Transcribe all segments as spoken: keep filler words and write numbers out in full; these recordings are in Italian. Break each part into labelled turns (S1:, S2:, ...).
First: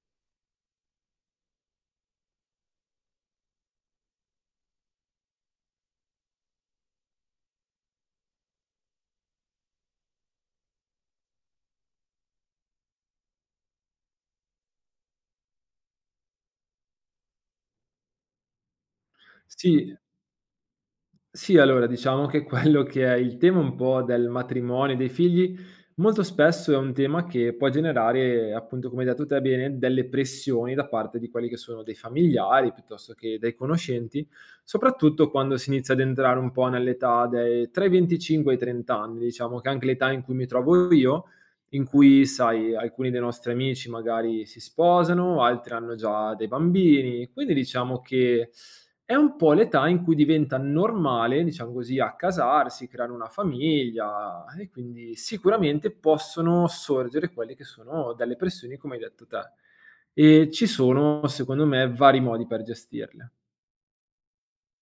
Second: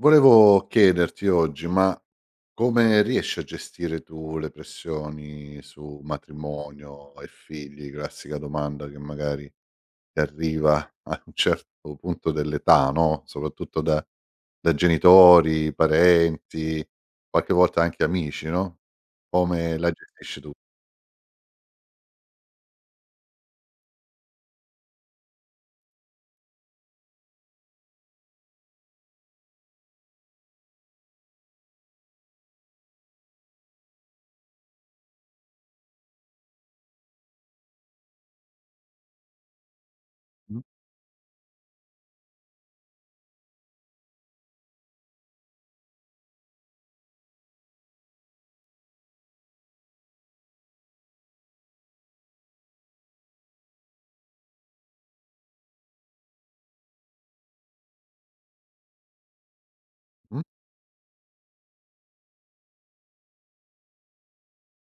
S1: Volevo chiederti oggi, ma come riesci a gestire tu le pressioni su matrimonio e figli? Classica domanda che magari ti arriva a un certo punto dell'età, no, soprattutto da da genitori, parenti, qualche volta anche amici, no, come la
S2: Sì,
S1: gestisci tu?
S2: sì, allora diciamo che quello che è il tema un po' del matrimonio e dei figli, molto spesso è un tema che può generare, appunto come hai detto te bene, delle pressioni da parte di quelli che sono dei familiari, piuttosto che dai conoscenti, soprattutto quando si inizia ad entrare un po' nell'età dei tra i 25 e i 30 anni, diciamo che è anche l'età in cui mi
S1: Mh.
S2: trovo io, in cui, sai, alcuni dei nostri amici magari si sposano, altri hanno già dei bambini, quindi diciamo che è un po' l'età in cui diventa normale, diciamo così, accasarsi, creare una famiglia e quindi sicuramente possono sorgere quelle che sono delle pressioni come hai detto te.
S1: Mh,
S2: E ci sono, secondo me, vari modi per gestirle.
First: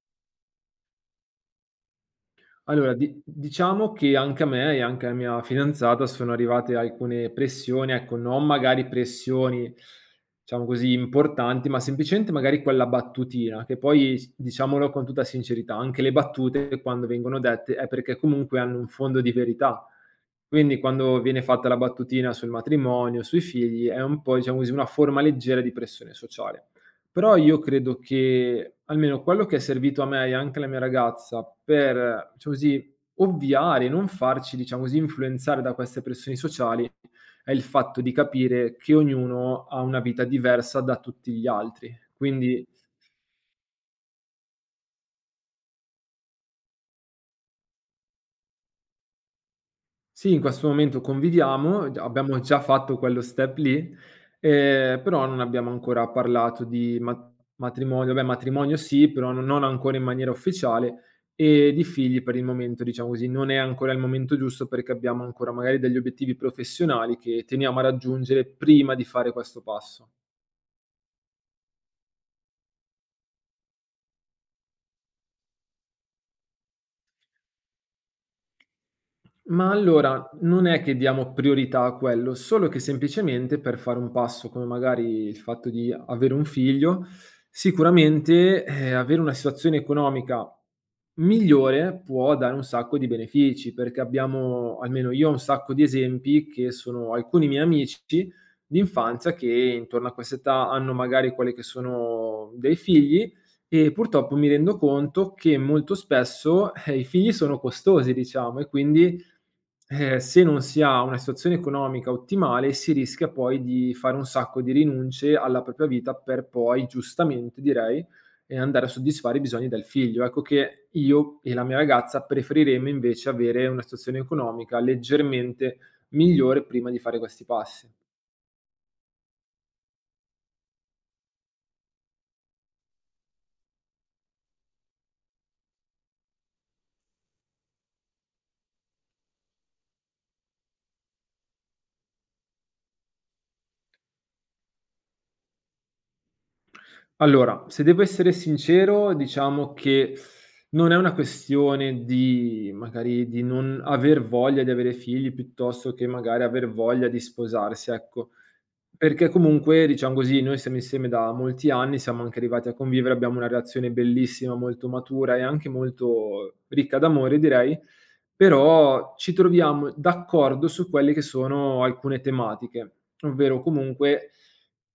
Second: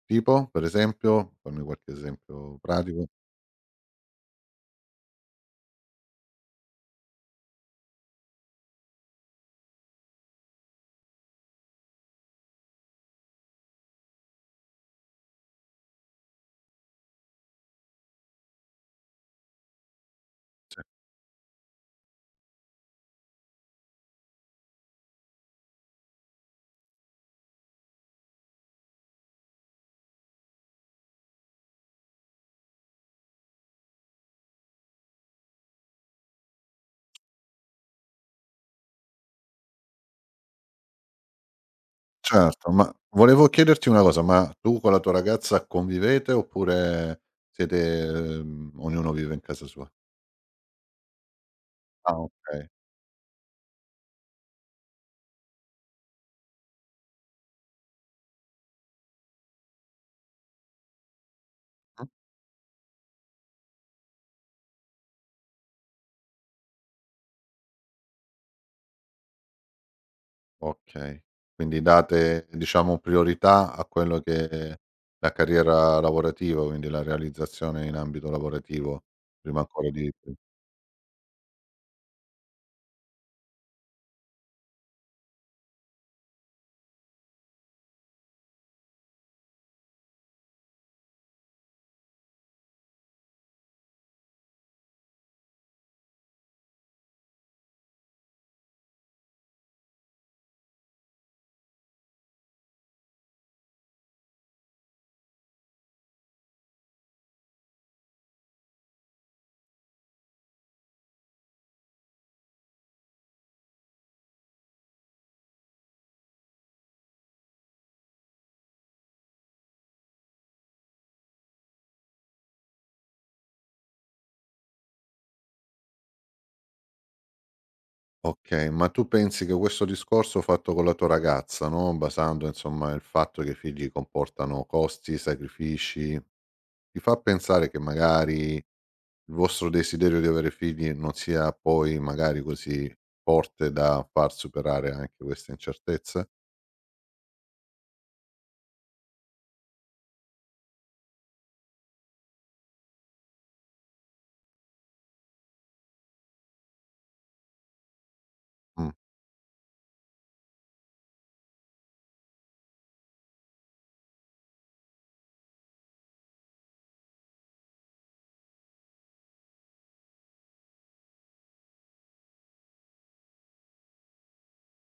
S1: tipo, per esempio? Fammi qualche esempio
S2: Allora,
S1: pratico.
S2: di diciamo che anche a me e anche alla mia fidanzata sono arrivate alcune pressioni, ecco, non magari pressioni, diciamo così, importanti, ma semplicemente magari quella battutina, che poi s diciamolo con tutta sincerità, anche le battute quando vengono dette è perché comunque hanno un fondo di verità. Quindi quando viene fatta la battutina sul matrimonio, sui figli, è un po', diciamo così, una forma leggera di pressione sociale. Però io credo che almeno quello che è servito a me e anche alla mia ragazza per, diciamo così, ovviare, non farci, diciamo così, influenzare da queste pressioni sociali, è il fatto di capire che ognuno ha una vita diversa da tutti gli altri. Quindi
S1: Certo, ma volevo chiederti una cosa, ma tu con la tua ragazza convivete oppure siete ehm, ognuno vive in casa sua?
S2: sì, in questo momento conviviamo, d
S1: Ah,
S2: abbiamo già
S1: okay.
S2: fatto quello step lì, ehm, però non abbiamo ancora parlato di ma matrimonio. Beh, matrimonio sì, però no non ancora in maniera ufficiale, e di
S1: Mh.
S2: figli per il momento, diciamo così, non è ancora il momento giusto perché abbiamo ancora magari degli obiettivi professionali che teniamo a raggiungere prima di fare questo passo.
S1: Okay. Quindi date, diciamo, priorità a quello che è la carriera lavorativa, quindi la realizzazione in ambito lavorativo, prima
S2: Ma
S1: ancora di…
S2: allora, non è che diamo priorità a quello, solo che semplicemente per fare un passo come magari il fatto di avere un figlio, sicuramente, ehm, avere una situazione economica migliore può dare un sacco di benefici, perché abbiamo almeno io ho un sacco di esempi che sono alcuni miei amici d'infanzia che intorno a quest'età hanno magari quelle che sono dei figli e purtroppo mi rendo conto che molto spesso, eh, i figli sono costosi diciamo e quindi, eh, se non si ha una situazione economica ottimale, si rischia poi di fare un sacco di rinunce alla propria vita per poi, giustamente direi, eh, andare a soddisfare i bisogni del figlio. Ecco che io e la mia ragazza preferiremmo invece avere una situazione economica leggermente migliore prima di fare questi passi.
S1: Okay, ma tu pensi che questo discorso fatto con la tua ragazza, no, basando insomma il fatto che i figli comportano costi, sacrifici, ti fa pensare che magari il vostro desiderio di avere figli non sia poi magari così forte da far superare anche queste incertezze?
S2: Allora, se devo essere sincero, diciamo che non è una questione di magari di non aver voglia di avere figli, piuttosto che magari aver voglia di sposarsi, ecco.
S1: Mh.
S2: Perché comunque, diciamo così, noi siamo insieme da molti anni, siamo anche arrivati a convivere, abbiamo una relazione bellissima, molto matura e anche molto ricca d'amore direi, però ci troviamo d'accordo su quelle che sono alcune tematiche, ovvero comunque,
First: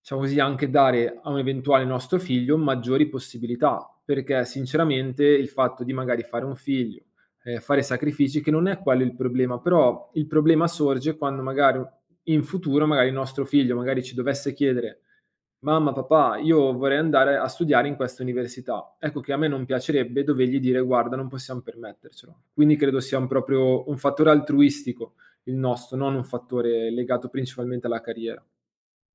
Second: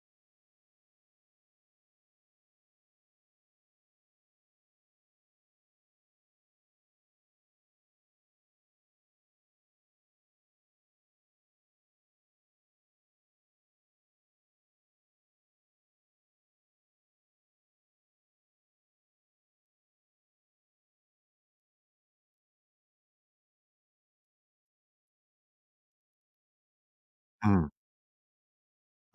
S2: diciamo così, anche dare a un eventuale nostro figlio maggiori possibilità, perché sinceramente il fatto di magari fare un figlio, ehm, fare sacrifici, che non è quello il problema, però il problema sorge quando magari in futuro, magari il nostro figlio magari ci dovesse chiedere: "Mamma, papà, io vorrei andare a studiare in questa università." Ecco che a me non piacerebbe dovergli dire: "Guarda, non possiamo permettercelo." Quindi credo sia un proprio un fattore altruistico il nostro, non un fattore legato
S1: Mh,
S2: principalmente alla carriera.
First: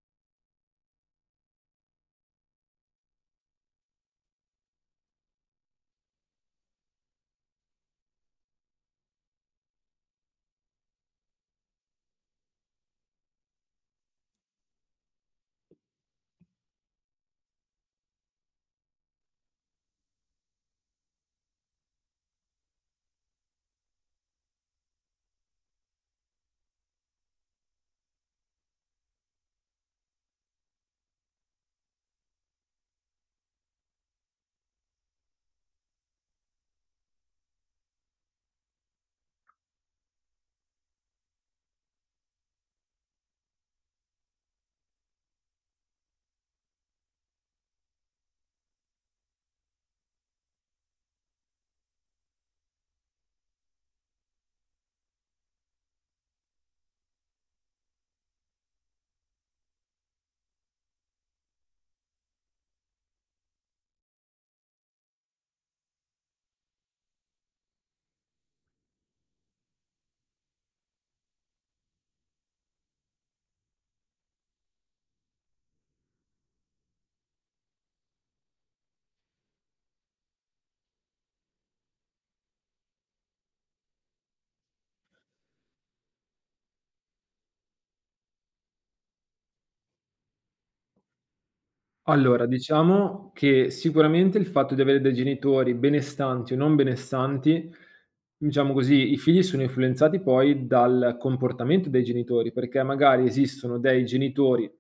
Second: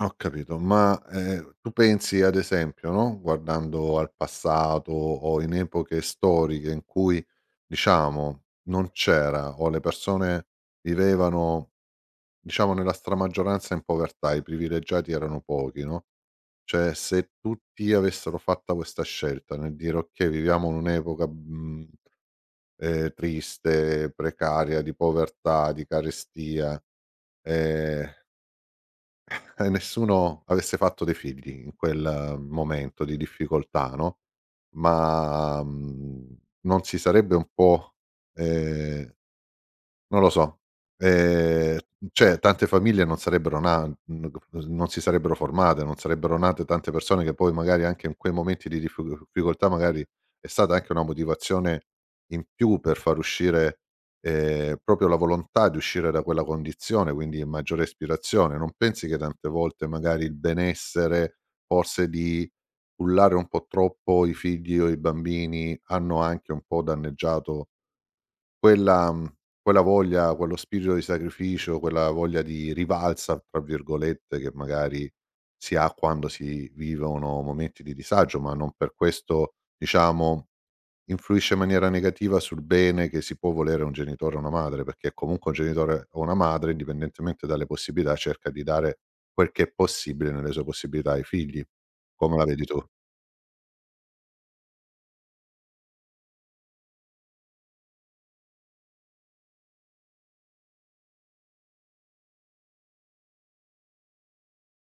S1: ho capito. Ma, ehm, tu pensi ad esempio, no, guardando al passato o in epoche storiche in cui, diciamo, non c'era o le persone vivevano, diciamo, nella stramaggioranza in povertà, i privilegiati erano pochi, no, cioè se tutti avessero fatta questa scelta nel dire: "Okay, viviamo in un'epoca, mhmm" ehm, triste, precaria, di povertà, di carestia, ehm, e nessuno avesse fatto dei figli in quel momento di difficoltà, no, ma, mhmm, non si sarebbe un po', ehm non lo so. Ehm, cioè tante famiglie non sarebbero na n non si sarebbero formate, non sarebbero nate tante persone che poi magari anche in quei momenti di diffi difficoltà magari è stata anche una motivazione in più per far uscire, ehm, proprio la volontà di uscire da quella condizione, quindi maggiore ispirazione. Non pensi che tante volte magari il benessere, forse di cullare un po' troppo i figli o i bambini, hanno anche un po' danneggiato quella mhmm, quella voglia, quello spirito di sacrificio, quella voglia di "rivalsa" tra virgolette, che magari si ha quando si vivono momenti di disagio, ma non per questo, diciamo, influisce in maniera negativa sul bene che si può volere a un genitore o una madre, perché comunque un genitore o una madre, indipendentemente dalle possibilità, cerca di dare quel che è possibile nelle sue possibilità ai figli. Come la
S2: Allora,
S1: vedi tu?
S2: diciamo che sicuramente il fatto di avere dei genitori benestanti o non benestanti, diciamo così, i figli sono influenzati poi dal comportamento dei genitori, perché magari esistono dei genitori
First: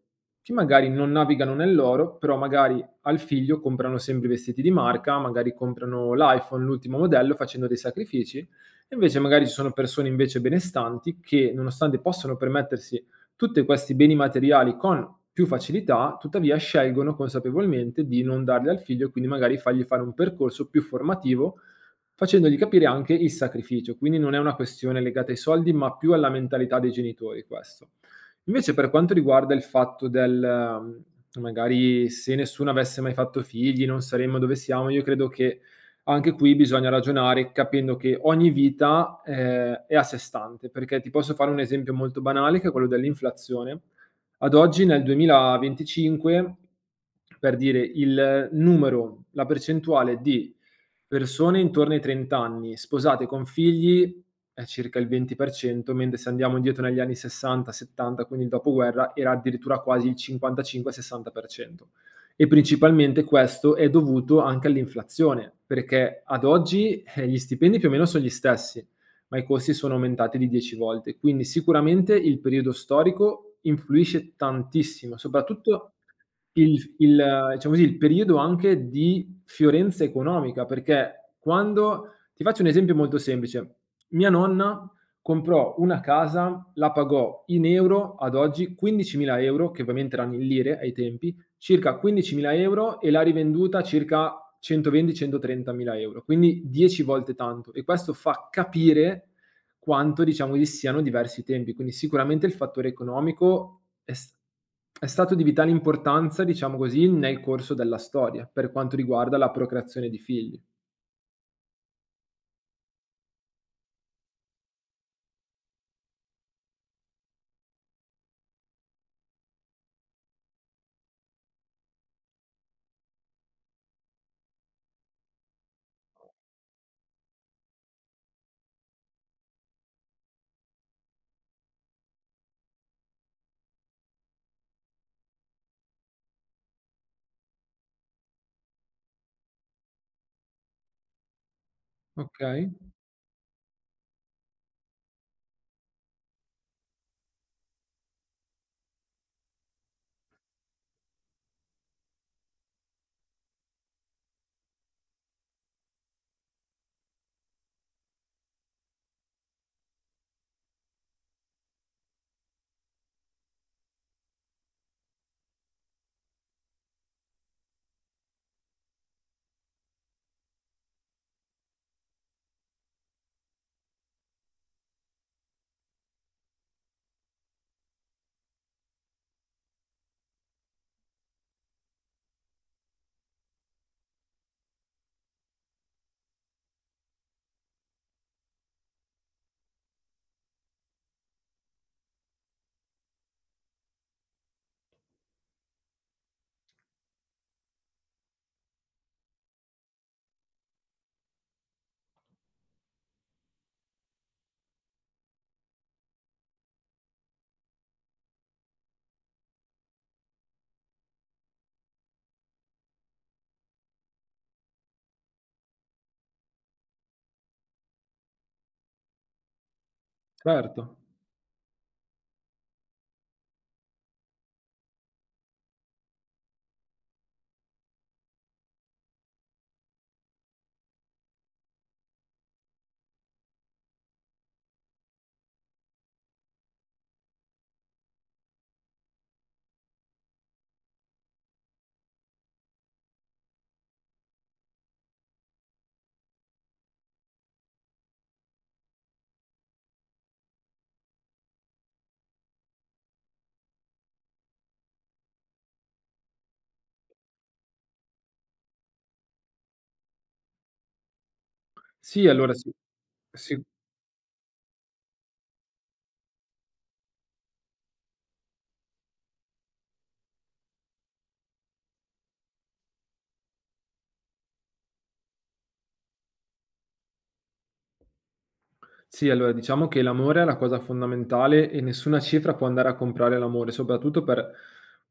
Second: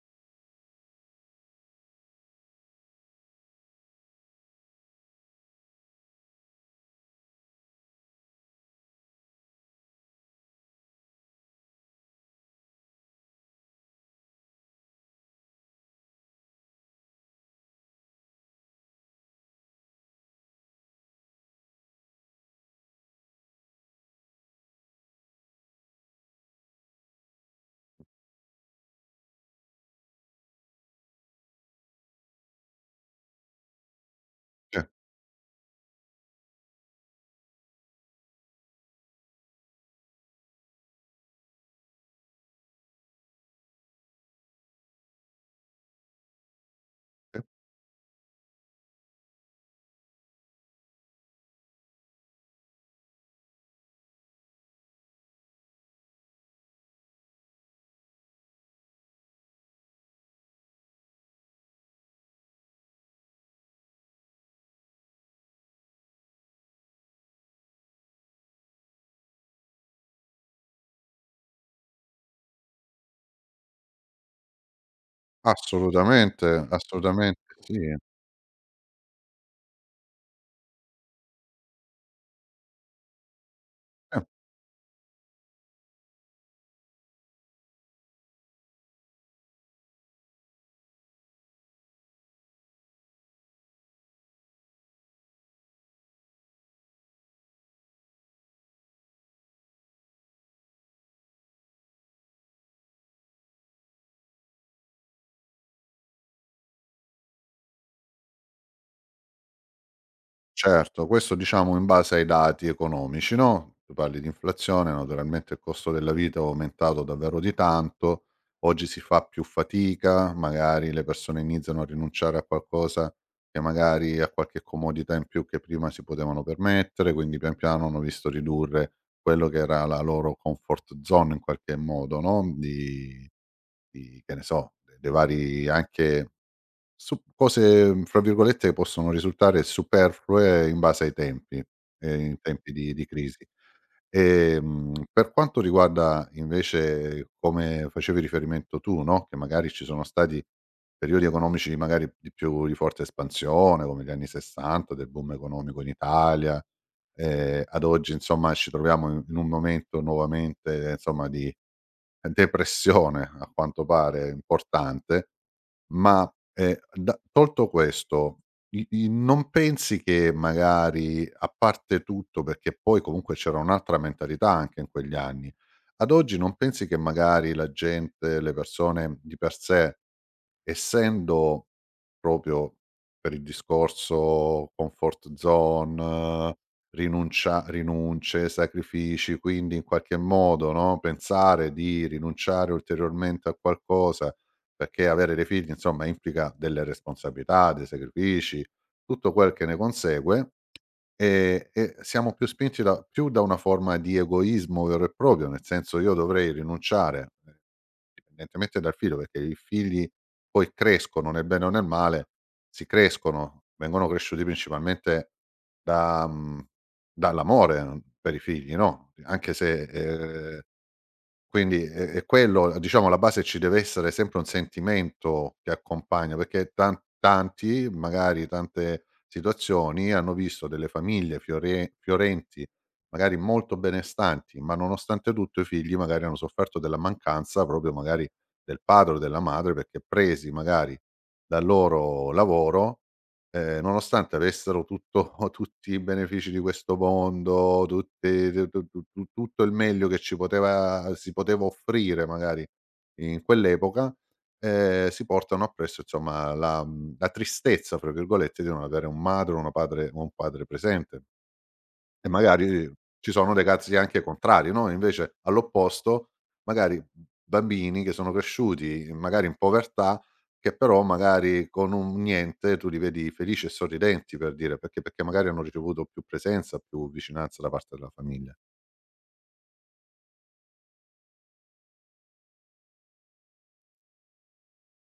S2: che magari non navigano nell'oro, però magari al figlio comprano sempre i vestiti di marca, magari comprano l'iPhone, l'ultimo modello, facendo dei sacrifici. E invece magari ci sono persone invece benestanti che, nonostante possano permettersi tutti questi beni materiali con più facilità, tuttavia scelgono consapevolmente di non darli al figlio e quindi magari fargli fare un percorso più formativo, facendogli capire anche il sacrificio. Quindi non è una questione legata ai soldi, ma più alla mentalità dei genitori questo. Invece per quanto riguarda il fatto del ehm, magari se nessuno avesse mai fatto figli non saremmo dove
S1: Eh.
S2: siamo, io credo che anche qui bisogna ragionare capendo che ogni vita eh, è a sé stante, perché ti posso fare un esempio molto banale che è quello dell'inflazione. Ad oggi, nel duemilaventicinque,
S1: Eh,
S2: per dire il numero, la percentuale di persone intorno ai 30 anni sposate con figli è circa il venti per cento, mentre se andiamo indietro negli anni sessanta settanta, quindi il dopoguerra, era addirittura quasi il cinquantacinque-sessanta per cento. E principalmente questo è dovuto anche all'inflazione, perché ad oggi eh, gli stipendi più o meno sono gli stessi, ma i costi sono aumentati di 10 volte. Quindi sicuramente il periodo storico influisce tantissimo, soprattutto
S1: assolutamente,
S2: il, il,
S1: assolutamente
S2: diciamo così,
S1: sì.
S2: il periodo anche di fiorenza economica, perché quando, ti faccio un esempio molto semplice, mia nonna comprò una casa, la pagò in euro ad oggi quindicimila euro, che ovviamente erano in lire ai tempi, circa quindicimila euro e l'ha rivenduta circa centoventi-centotrentamila euro, quindi 10 volte tanto. E questo fa capire quanto diciamo vi siano diversi tempi, quindi sicuramente il fattore economico è, s- è stato di vitale importanza, diciamo così, nel corso della storia per quanto riguarda la procreazione di figli.
S1: Certo, questo diciamo in base ai dati economici, no, tu parli di inflazione, naturalmente il costo della vita è aumentato davvero di tanto, oggi si fa più fatica, magari le persone iniziano a rinunciare a qualcosa che magari a qualche comodità in più che prima si potevano permettere, quindi pian piano hanno visto ridurre quello che era la loro comfort zone in qualche modo, no, di di che ne so, de dei vari anche su cose, mhmm, fra virgolette, che possono risultare "superflue" in base ai tempi, ehm, in
S2: Okay,
S1: tempi di di crisi. Ehm, per quanto riguarda invece, come facevi riferimento tu, no, che magari ci sono stati periodi economici magari di più di forte espansione, come gli anni 'sessanta del boom economico in Italia, ehm, ad oggi insomma ci troviamo in in un momento nuovamente, insomma, di depressione a quanto pare importante, ma, ehm, da tolto questo, i i non pensi che magari, a parte tutto perché poi comunque c'era un'altra mentalità anche in quegli anni, ad oggi non pensi che magari la gente, le persone di per sé… Essendo proprio per il discorso comfort zone, rinuncia rinunce, sacrifici, quindi in qualche modo, no, pensare di rinunciare ulteriormente a qualcosa, perché avere dei figli, insomma, implica delle responsabilità, dei sacrifici, tutto quel che ne consegue. Ehm, e siamo più spinti da più da una forma di egoismo vero e proprio, nel senso io dovrei rinunciare, ehm, indipendentemente dal figlio, perché i figli poi crescono nel bene o nel male, si crescono, vengono cresciuti principalmente da mhmm, dall'amore mm, per i figli, no, anche se, ehm
S2: certo.
S1: quindi è è quello, diciamo alla base ci deve essere sempre un sentimento che accompagna, perché tan tanti, magari tante situazioni, hanno visto delle famiglie fiorie fiorenti, magari molto benestanti, ma nonostante tutto i figli magari hanno sofferto della mancanza proprio magari del padre o della madre, perché presi magari dal loro lavoro. Ehm, nonostante avessero tutto tutti i benefici di questo mondo, tutti tu tu tu tu tutto il meglio che ci poteva si poteva offrire magari in quell'epoca, ehm, si portano appresso insomma la mhmm, la "tristezza" fra virgolette di non avere un madre o una padre o un padre presente.
S2: Sì,
S1: E
S2: allora sì.
S1: magari ci sono
S2: Sicu
S1: dei casi anche contrari, no, invece all'opposto magari bambini che sono cresciuti magari in povertà, che però magari con un niente tu li vedi felici e sorridenti per dire, perché perché magari hanno ricevuto più presenza, più vicinanza da parte della famiglia.
S2: Sì, allora diciamo che l'amore è la cosa fondamentale e nessuna cifra può andare a comprare l'amore, soprattutto per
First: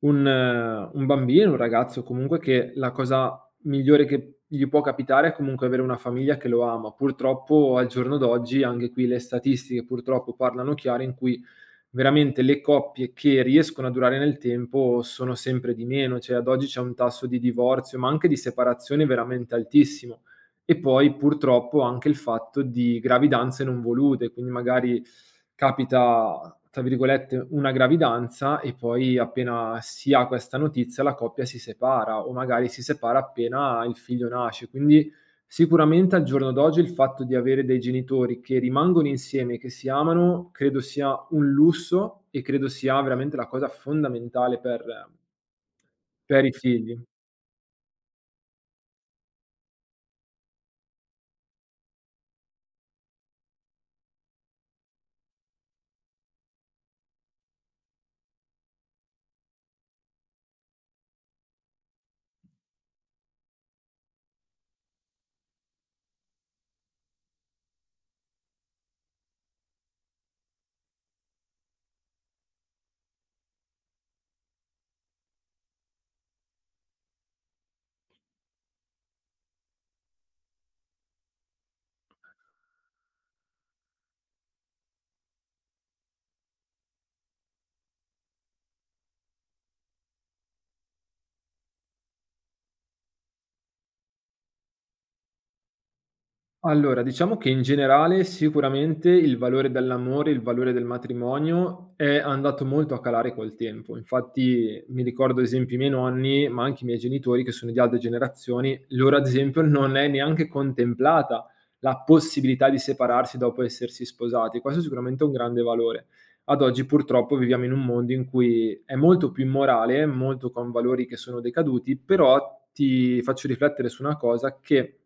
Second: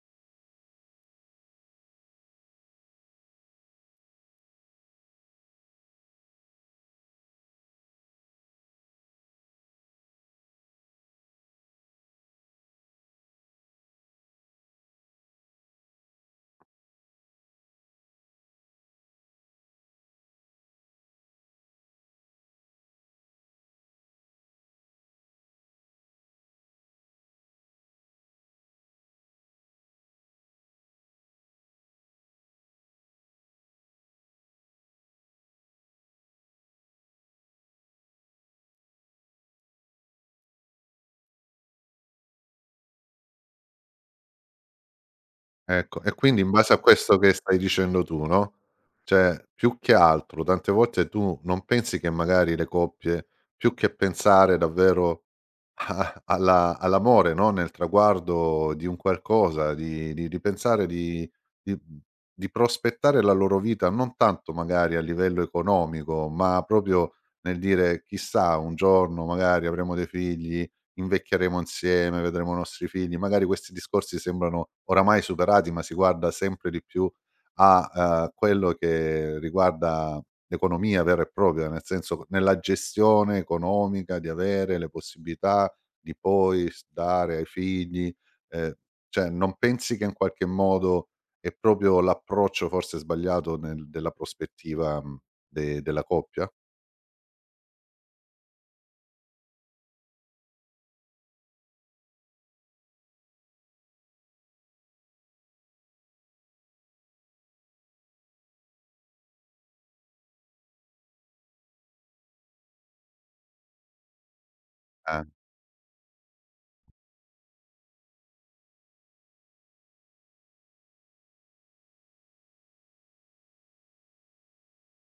S2: un eh, un bambino, un ragazzo comunque che la cosa migliore che gli può capitare è comunque avere una famiglia che lo ama. Purtroppo al giorno d'oggi anche qui le statistiche purtroppo parlano chiaro in cui veramente le coppie che riescono a durare nel tempo sono sempre di meno, cioè ad oggi c'è un tasso di divorzio, ma anche di separazione veramente altissimo. E poi purtroppo anche il fatto di gravidanze non volute, quindi magari capita, tra virgolette, una gravidanza e poi appena si ha questa notizia la coppia si separa o magari si separa appena il figlio nasce. Quindi sicuramente al giorno d'oggi il fatto di avere dei genitori che rimangono insieme, che si amano, credo sia un lusso e credo sia veramente la cosa fondamentale per
S1: Ecco, e quindi
S2: per
S1: in
S2: i
S1: base a
S2: figli.
S1: questo che stai dicendo tu, no, cioè più che altro tante volte tu non pensi che magari le coppie, più che pensare davvero A alla all'amore, no, nel traguardo di un qualcosa, di di di pensare di di mhmm, di prospettare la loro vita, non tanto magari a livello economico, ma proprio nel dire: "Chissà, un giorno magari avremo dei figli, invecchieremo insieme, vedremo i nostri figli". Magari questi discorsi sembrano oramai superati, ma si guarda sempre di più a, uhm, quello che riguarda l'economia vera e propria, nel senso nella gestione economica, di avere le possibilità di poi s dare ai figli, ehm, cioè non pensi che in qualche modo è proprio l'approccio forse sbagliato nel della prospettiva, mhmm, de della coppia?
S2: Allora, diciamo che in generale sicuramente il valore dell'amore, il valore del matrimonio è andato molto a calare col tempo. Infatti mi ricordo ad esempio i miei nonni, ma anche i miei genitori che sono di altre generazioni, loro ad esempio non è neanche contemplata la possibilità di separarsi dopo essersi sposati. Questo sicuramente
S1: Ah.
S2: è sicuramente un grande valore ad oggi purtroppo viviamo in un mondo in cui è molto più immorale, molto con valori che sono decaduti, però ti faccio riflettere su una cosa che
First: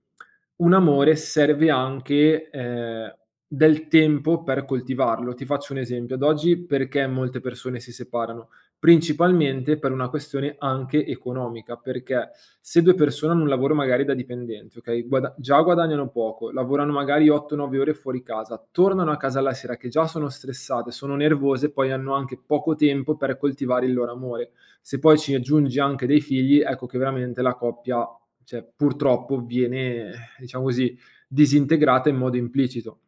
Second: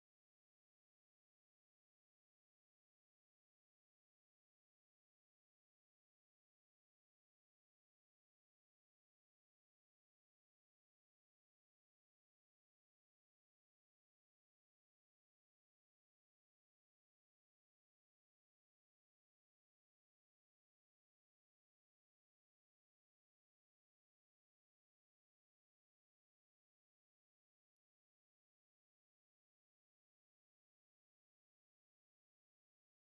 S2: un amore serve anche eh, del tempo per coltivarlo. Ti faccio un esempio, ad oggi perché molte persone si separano? Principalmente per una questione anche economica, perché se due persone hanno un lavoro magari da dipendenti, okay, guada già guadagnano poco, lavorano magari 8, 9 ore fuori casa, tornano a casa la sera che già sono stressate, sono nervose, poi hanno anche poco tempo per coltivare il loro amore. Se poi ci aggiungi anche dei figli, ecco che veramente la coppia, cioè purtroppo viene, eh, diciamo così, disintegrata in modo implicito.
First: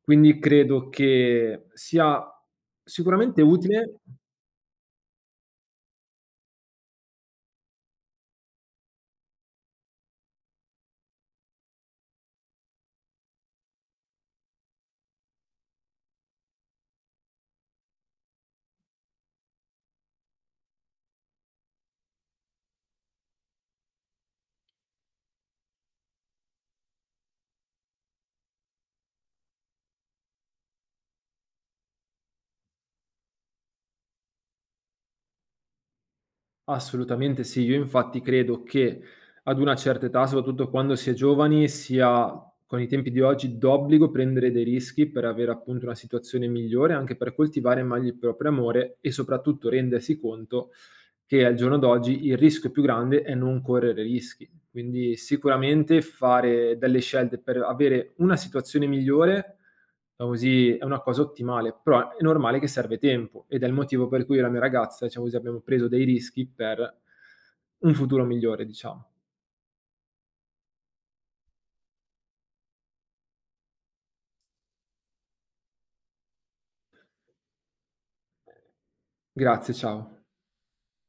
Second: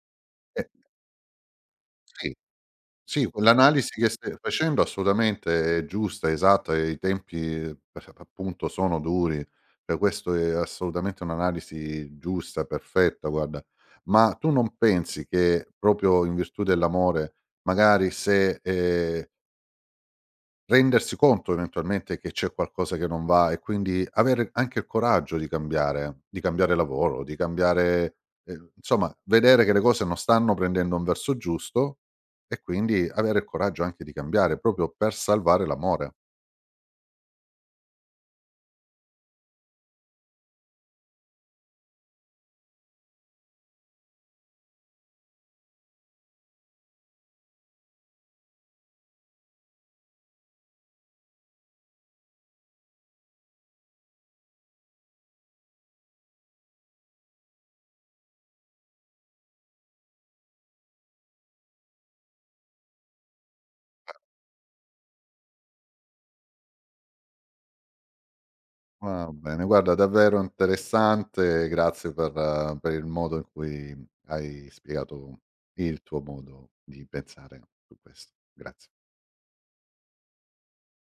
S2: Quindi
S1: Eh,
S2: credo che sia
S1: sì, sì,
S2: sicuramente utile.
S1: quell'analisi che stai facendo assolutamente è giusta, esatta e i tempi eh, per appunto sono duri, cioè questo è assolutamente un'analisi giusta, perfetta guarda. Ma tu non pensi che proprio in virtù dell'amore magari se, ehm rendersi conto eventualmente che c'è qualcosa che non va e quindi avere anche il coraggio di cambiare, di cambiare lavoro, di cambiare ehm, insomma vedere che le cose non stanno prendendo un verso giusto e quindi avere il coraggio anche di cambiare, proprio per salvare l'amore.
S2: Assolutamente sì. Io infatti credo che ad una certa età, soprattutto quando si è giovani, sia con i tempi di oggi d'obbligo prendere dei rischi per avere appunto una situazione migliore, anche per coltivare meglio il proprio amore e soprattutto rendersi conto che al giorno d'oggi il rischio più grande è non correre rischi. Quindi sicuramente fare delle scelte per avere una situazione migliore, diciamo così, è una cosa ottimale, però è normale che serve tempo ed è il motivo per cui io e la mia ragazza, diciamo così, abbiamo preso dei rischi per un futuro migliore, diciamo.
S1: Va bene, guarda davvero interessante, grazie per eh, per il modo in cui hai spiegato il tuo modo di pensare su questo. Grazie.
S2: Grazie, ciao.